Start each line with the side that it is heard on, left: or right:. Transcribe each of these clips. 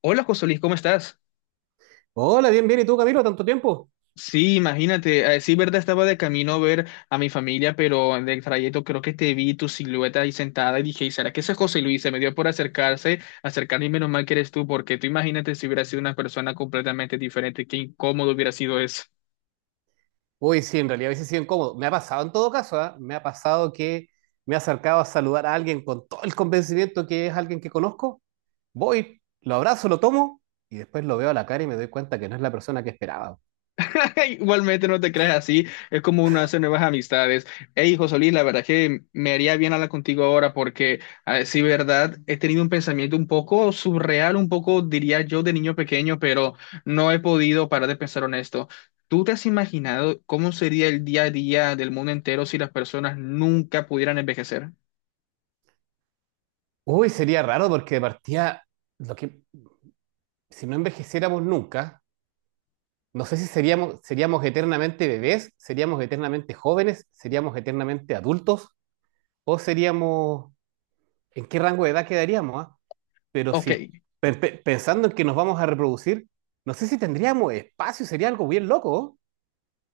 left: Hola José Luis, ¿cómo estás?
right: Hola, bien, bien. ¿Y tú, Camilo? ¿Tanto tiempo?
left: Sí, imagínate, sí, verdad, estaba de camino a ver a mi familia, pero en el trayecto creo que te vi tu silueta ahí sentada y dije, ¿será que ese es José Luis? Se me dio por acercarme y menos mal que eres tú, porque tú imagínate si hubiera sido una persona completamente diferente, qué incómodo hubiera sido eso.
right: Uy, sí, en realidad a veces sí incómodo. Me ha pasado en todo caso, ¿ah? Me ha pasado que me he acercado a saludar a alguien con todo el convencimiento que es alguien que conozco. Voy, lo abrazo, lo tomo y después lo veo a la cara y me doy cuenta que no es la persona que esperaba.
left: Igualmente no te creas así, es como uno hace nuevas amistades. Hey, Solís, la verdad que me haría bien hablar contigo ahora porque, a decir verdad, he tenido un pensamiento un poco surreal, un poco, diría yo, de niño pequeño, pero no he podido parar de pensar en esto. ¿Tú te has imaginado cómo sería el día a día del mundo entero si las personas nunca pudieran envejecer?
right: Uy, sería raro porque de partida, lo que, si no envejeciéramos nunca, no sé si seríamos, seríamos eternamente bebés, seríamos eternamente jóvenes, seríamos eternamente adultos o seríamos, ¿en qué rango de edad quedaríamos, ah? Pero
left: Ok.
right: si pensando en que nos vamos a reproducir, no sé si tendríamos espacio, sería algo bien loco,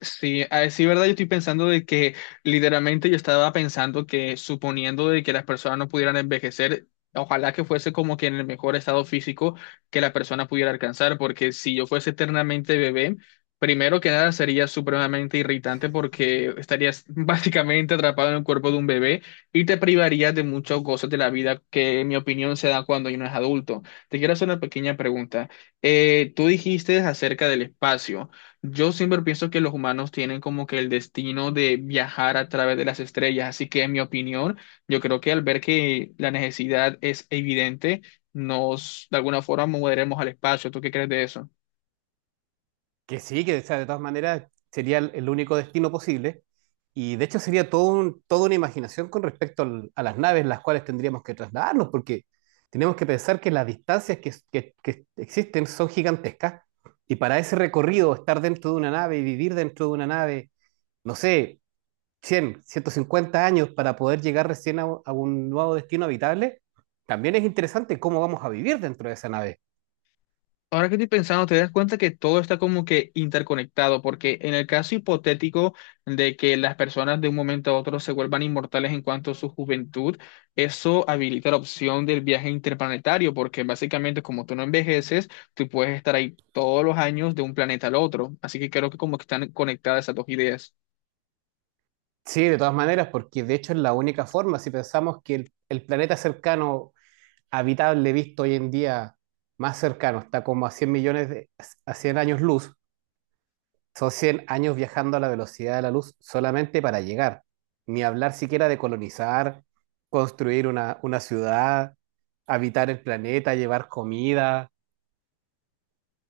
left: Sí, a decir verdad, yo estoy pensando de que literalmente yo estaba pensando que suponiendo de que las personas no pudieran envejecer, ojalá que fuese como que en el mejor estado físico que la persona pudiera alcanzar, porque si yo fuese eternamente bebé, primero que nada sería supremamente irritante porque estarías básicamente atrapado en el cuerpo de un bebé y te privarías de muchas cosas de la vida que en mi opinión se da cuando uno es adulto. Te quiero hacer una pequeña pregunta. Tú dijiste acerca del espacio. Yo siempre pienso que los humanos tienen como que el destino de viajar a través de las estrellas, así que en mi opinión, yo creo que al ver que la necesidad es evidente, nos de alguna forma moveremos al espacio. ¿Tú qué crees de eso?
right: que sí, que o sea, de todas maneras sería el único destino posible, y de hecho sería todo un, toda una imaginación con respecto al, a las naves en las cuales tendríamos que trasladarnos, porque tenemos que pensar que las distancias que existen son gigantescas, y para ese recorrido, estar dentro de una nave y vivir dentro de una nave, no sé, 100, 150 años para poder llegar recién a un nuevo destino habitable, también es interesante cómo vamos a vivir dentro de esa nave.
left: Ahora que estoy pensando, te das cuenta que todo está como que interconectado, porque en el caso hipotético de que las personas de un momento a otro se vuelvan inmortales en cuanto a su juventud, eso habilita la opción del viaje interplanetario, porque básicamente como tú no envejeces, tú puedes estar ahí todos los años de un planeta al otro. Así que creo que como que están conectadas esas dos ideas.
right: Sí, de todas maneras, porque de hecho es la única forma, si pensamos que el planeta cercano habitable visto hoy en día más cercano está como a 100 millones de, a 100 años luz, son 100 años viajando a la velocidad de la luz solamente para llegar, ni hablar siquiera de colonizar, construir una ciudad, habitar el planeta, llevar comida.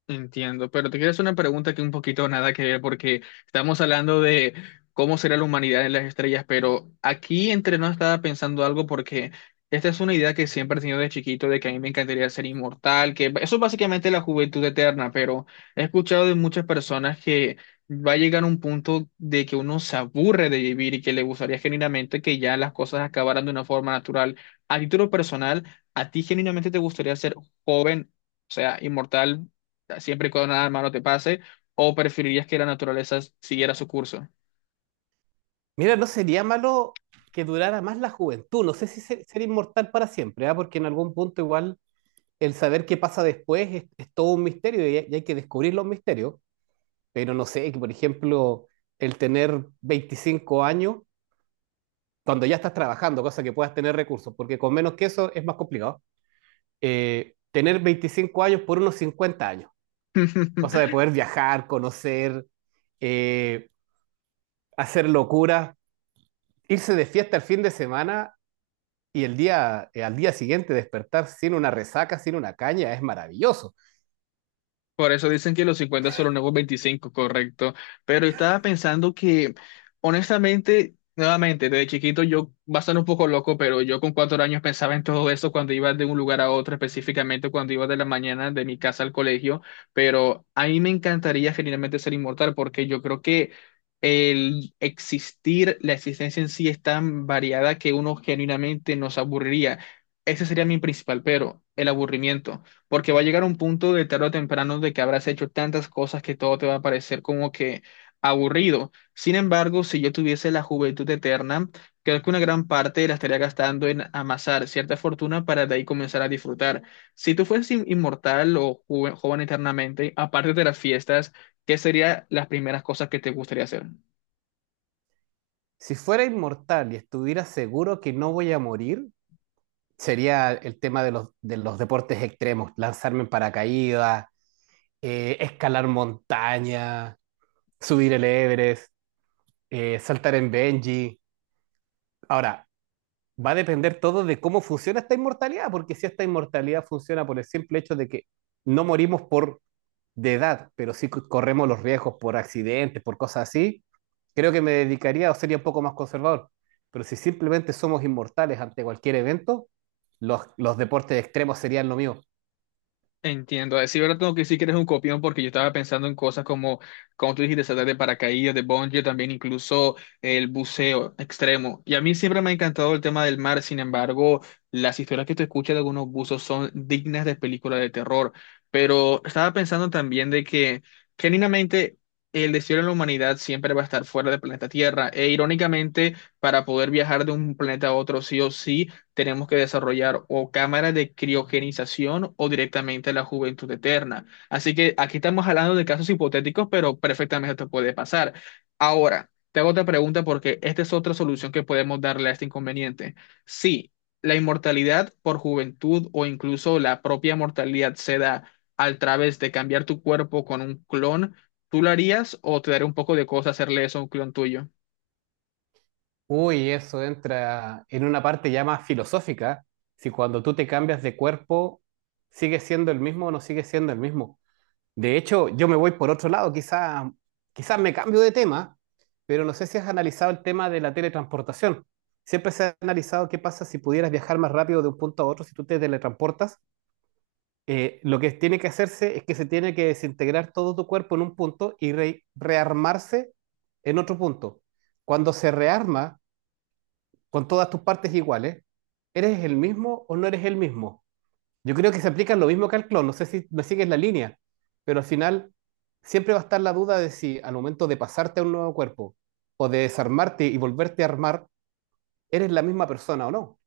left: Entiendo, pero te quiero hacer una pregunta que un poquito nada que ver, porque estamos hablando de cómo será la humanidad en las estrellas, pero aquí entre nos estaba pensando algo porque esta es una idea que siempre he tenido de chiquito, de que a mí me encantaría ser inmortal, que eso es básicamente la juventud eterna, pero he escuchado de muchas personas que va a llegar un punto de que uno se aburre de vivir y que le gustaría genuinamente que ya las cosas acabaran de una forma natural. A título personal, ¿a ti genuinamente te gustaría ser joven? O sea, ¿inmortal siempre y cuando nada malo te pase, o preferirías que la naturaleza siguiera su curso?
right: Mira, no sería malo que durara más la juventud. No sé si ser inmortal para siempre, ¿ah? Porque en algún punto igual el saber qué pasa después es todo un misterio y hay que descubrir los misterios. Pero no sé, que por ejemplo, el tener 25 años cuando ya estás trabajando, cosa que puedas tener recursos, porque con menos que eso es más complicado. Tener 25 años por unos 50 años, cosa de poder viajar, conocer, eh, hacer locuras, irse de fiesta el fin de semana y el día, al día siguiente despertar sin una resaca, sin una caña, es maravilloso.
left: Por eso dicen que los 50 son los nuevos 25, correcto. Pero estaba pensando que, honestamente, nuevamente, desde chiquito yo, va a sonar un poco loco, pero yo con 4 años pensaba en todo eso cuando iba de un lugar a otro, específicamente cuando iba de la mañana de mi casa al colegio. Pero a mí me encantaría genuinamente ser inmortal porque yo creo que el existir, la existencia en sí es tan variada que uno genuinamente nos aburriría. Ese sería mi principal pero, el aburrimiento, porque va a llegar un punto de tarde o temprano de que habrás hecho tantas cosas que todo te va a parecer como que aburrido. Sin embargo, si yo tuviese la juventud eterna, creo que una gran parte la estaría gastando en amasar cierta fortuna para de ahí comenzar a disfrutar. Si tú fueses inmortal o joven eternamente, aparte de las fiestas, ¿qué serían las primeras cosas que te gustaría hacer?
right: Si fuera inmortal y estuviera seguro que no voy a morir, sería el tema de los deportes extremos, lanzarme en paracaídas, escalar montaña, subir el Everest, saltar en bungee. Ahora, va a depender todo de cómo funciona esta inmortalidad, porque si esta inmortalidad funciona por el simple hecho de que no morimos por de edad, pero sí corremos los riesgos por accidentes, por cosas así, creo que me dedicaría o sería un poco más conservador. Pero si simplemente somos inmortales ante cualquier evento, los deportes extremos serían lo mío.
left: Entiendo. Sí, ahora tengo que decir que eres un copión porque yo estaba pensando en cosas como tú dijiste, saltar de paracaídas, de bungee, también incluso el buceo extremo. Y a mí siempre me ha encantado el tema del mar, sin embargo, las historias que tú escuchas de algunos buzos son dignas de películas de terror. Pero estaba pensando también de que, genuinamente, el destino de la humanidad siempre va a estar fuera del planeta Tierra. E irónicamente, para poder viajar de un planeta a otro, sí o sí, tenemos que desarrollar o cámaras de criogenización o directamente la juventud eterna. Así que aquí estamos hablando de casos hipotéticos, pero perfectamente esto puede pasar. Ahora, te hago otra pregunta porque esta es otra solución que podemos darle a este inconveniente. Si la inmortalidad por juventud o incluso la propia mortalidad se da al través de cambiar tu cuerpo con un clon, ¿tú lo harías o te daría un poco de cosa hacerle eso a un clon tuyo?
right: Uy, eso entra en una parte ya más filosófica. Si cuando tú te cambias de cuerpo, ¿sigues siendo el mismo o no sigues siendo el mismo? De hecho, yo me voy por otro lado, quizás me cambio de tema, pero no sé si has analizado el tema de la teletransportación. Siempre se ha analizado qué pasa si pudieras viajar más rápido de un punto a otro si tú te teletransportas. Lo que tiene que hacerse es que se tiene que desintegrar todo tu cuerpo en un punto y rearmarse en otro punto. Cuando se rearma con todas tus partes iguales, ¿eres el mismo o no eres el mismo? Yo creo que se aplica lo mismo que al clon, no sé si me sigues la línea, pero al final siempre va a estar la duda de si al momento de pasarte a un nuevo cuerpo o de desarmarte y volverte a armar, eres la misma persona o no.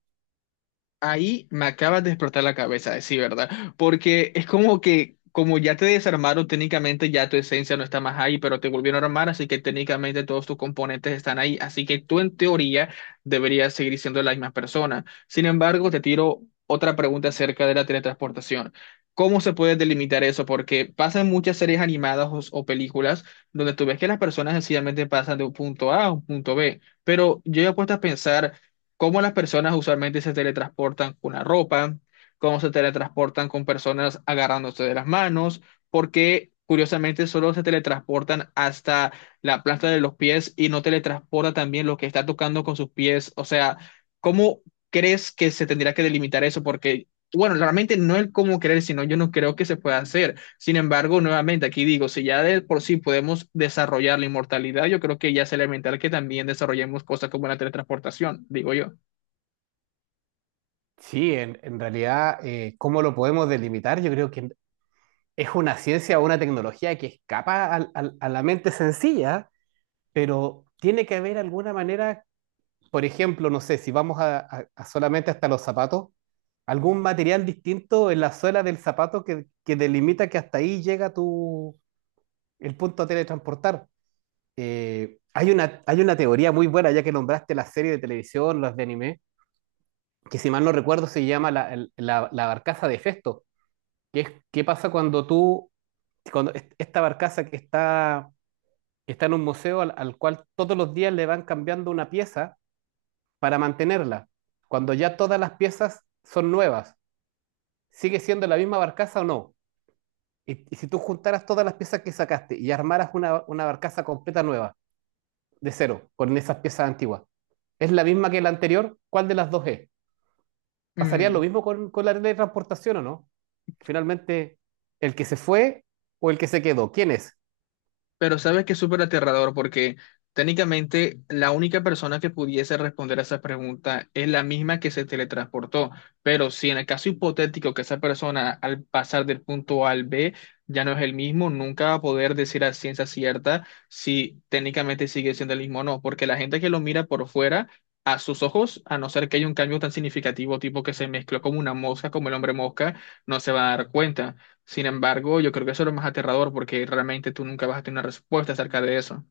left: Ahí me acabas de explotar la cabeza, sí, ¿verdad? Porque es como que, como ya te desarmaron, técnicamente ya tu esencia no está más ahí, pero te volvieron a armar, así que técnicamente todos tus componentes están ahí, así que tú en teoría deberías seguir siendo la misma persona. Sin embargo, te tiro otra pregunta acerca de la teletransportación. ¿Cómo se puede delimitar eso? Porque pasan muchas series animadas o películas donde tú ves que las personas sencillamente pasan de un punto A a un punto B, pero yo he puesto a pensar cómo las personas usualmente se teletransportan con la ropa, cómo se teletransportan con personas agarrándose de las manos, porque curiosamente solo se teletransportan hasta la planta de los pies y no teletransporta también lo que está tocando con sus pies. O sea, ¿cómo crees que se tendría que delimitar eso? Porque, bueno, realmente no el cómo creer, sino yo no creo que se pueda hacer. Sin embargo, nuevamente aquí digo, si ya de por sí podemos desarrollar la inmortalidad, yo creo que ya es elemental que también desarrollemos cosas como la teletransportación, digo yo.
right: Sí, en realidad, ¿cómo lo podemos delimitar? Yo creo que es una ciencia o una tecnología que escapa a la mente sencilla, pero tiene que haber alguna manera por ejemplo, no sé, si vamos a solamente hasta los zapatos, algún material distinto en la suela del zapato que delimita que hasta ahí llega tu, el punto a teletransportar. Hay una teoría muy buena, ya que nombraste la serie de televisión, los de anime, que si mal no recuerdo se llama la barcaza de Festo, que es qué pasa cuando tú, cuando esta barcaza que está en un museo al cual todos los días le van cambiando una pieza para mantenerla, cuando ya todas las piezas son nuevas, ¿sigue siendo la misma barcaza o no? Y si tú juntaras todas las piezas que sacaste y armaras una barcaza completa nueva, de cero, con esas piezas antiguas, ¿es la misma que la anterior? ¿Cuál de las dos es? ¿Pasaría lo
left: Mm.
right: mismo con la ley de transportación o no? Finalmente, ¿el que se fue o el que se quedó? ¿Quién es?
left: Pero sabes que es súper aterrador porque técnicamente la única persona que pudiese responder a esa pregunta es la misma que se teletransportó. Pero si en el caso hipotético que esa persona al pasar del punto A al B ya no es el mismo, nunca va a poder decir a ciencia cierta si técnicamente sigue siendo el mismo o no. Porque la gente que lo mira por fuera, a sus ojos, a no ser que haya un cambio tan significativo, tipo que se mezcló como una mosca, como el hombre mosca, no se va a dar cuenta. Sin embargo, yo creo que eso es lo más aterrador porque realmente tú nunca vas a tener una respuesta acerca de eso.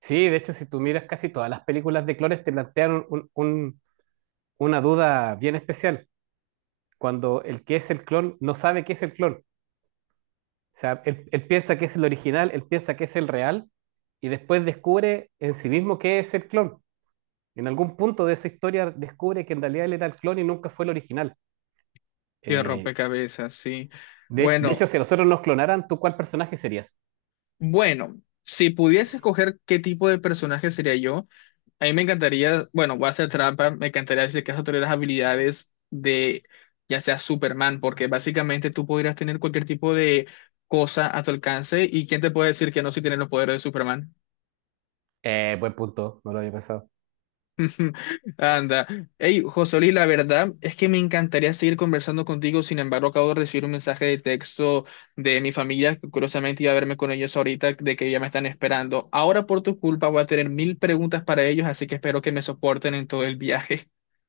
right: Sí, de hecho, si tú miras casi todas las películas de clones, te plantean una duda bien especial. Cuando el que es el clon no sabe qué es el clon. Sea, él piensa que es el original, él piensa que es el real, y después descubre en sí mismo que es el clon. En algún punto de esa historia descubre que en realidad él era el clon y nunca fue el original.
left: Qué
right: Eh,
left: rompecabezas, sí.
right: de
left: Bueno,
right: hecho, si nosotros nos clonaran, ¿tú cuál personaje serías?
left: bueno, si pudiese escoger qué tipo de personaje sería yo, a mí me encantaría, bueno, voy a hacer trampa, me encantaría decir que eso tener las habilidades de ya sea Superman, porque básicamente tú podrías tener cualquier tipo de cosa a tu alcance y quién te puede decir que no si tienes los poderes de Superman.
right: Buen punto, no lo había pensado.
left: Anda. Hey, Josoli, la verdad es que me encantaría seguir conversando contigo. Sin embargo, acabo de recibir un mensaje de texto de mi familia, que curiosamente iba a verme con ellos ahorita, de que ya me están esperando. Ahora, por tu culpa, voy a tener 1000 preguntas para ellos, así que espero que me soporten en todo el viaje.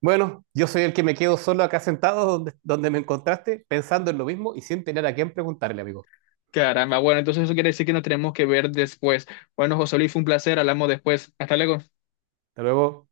right: Bueno, yo soy el que me quedo solo acá sentado donde, donde me encontraste, pensando en lo mismo y sin tener a quién preguntarle, amigo.
left: Caramba. Bueno, entonces eso quiere decir que nos tenemos que ver después. Bueno, Josoli, fue un placer. Hablamos después. Hasta luego.
right: Hasta luego.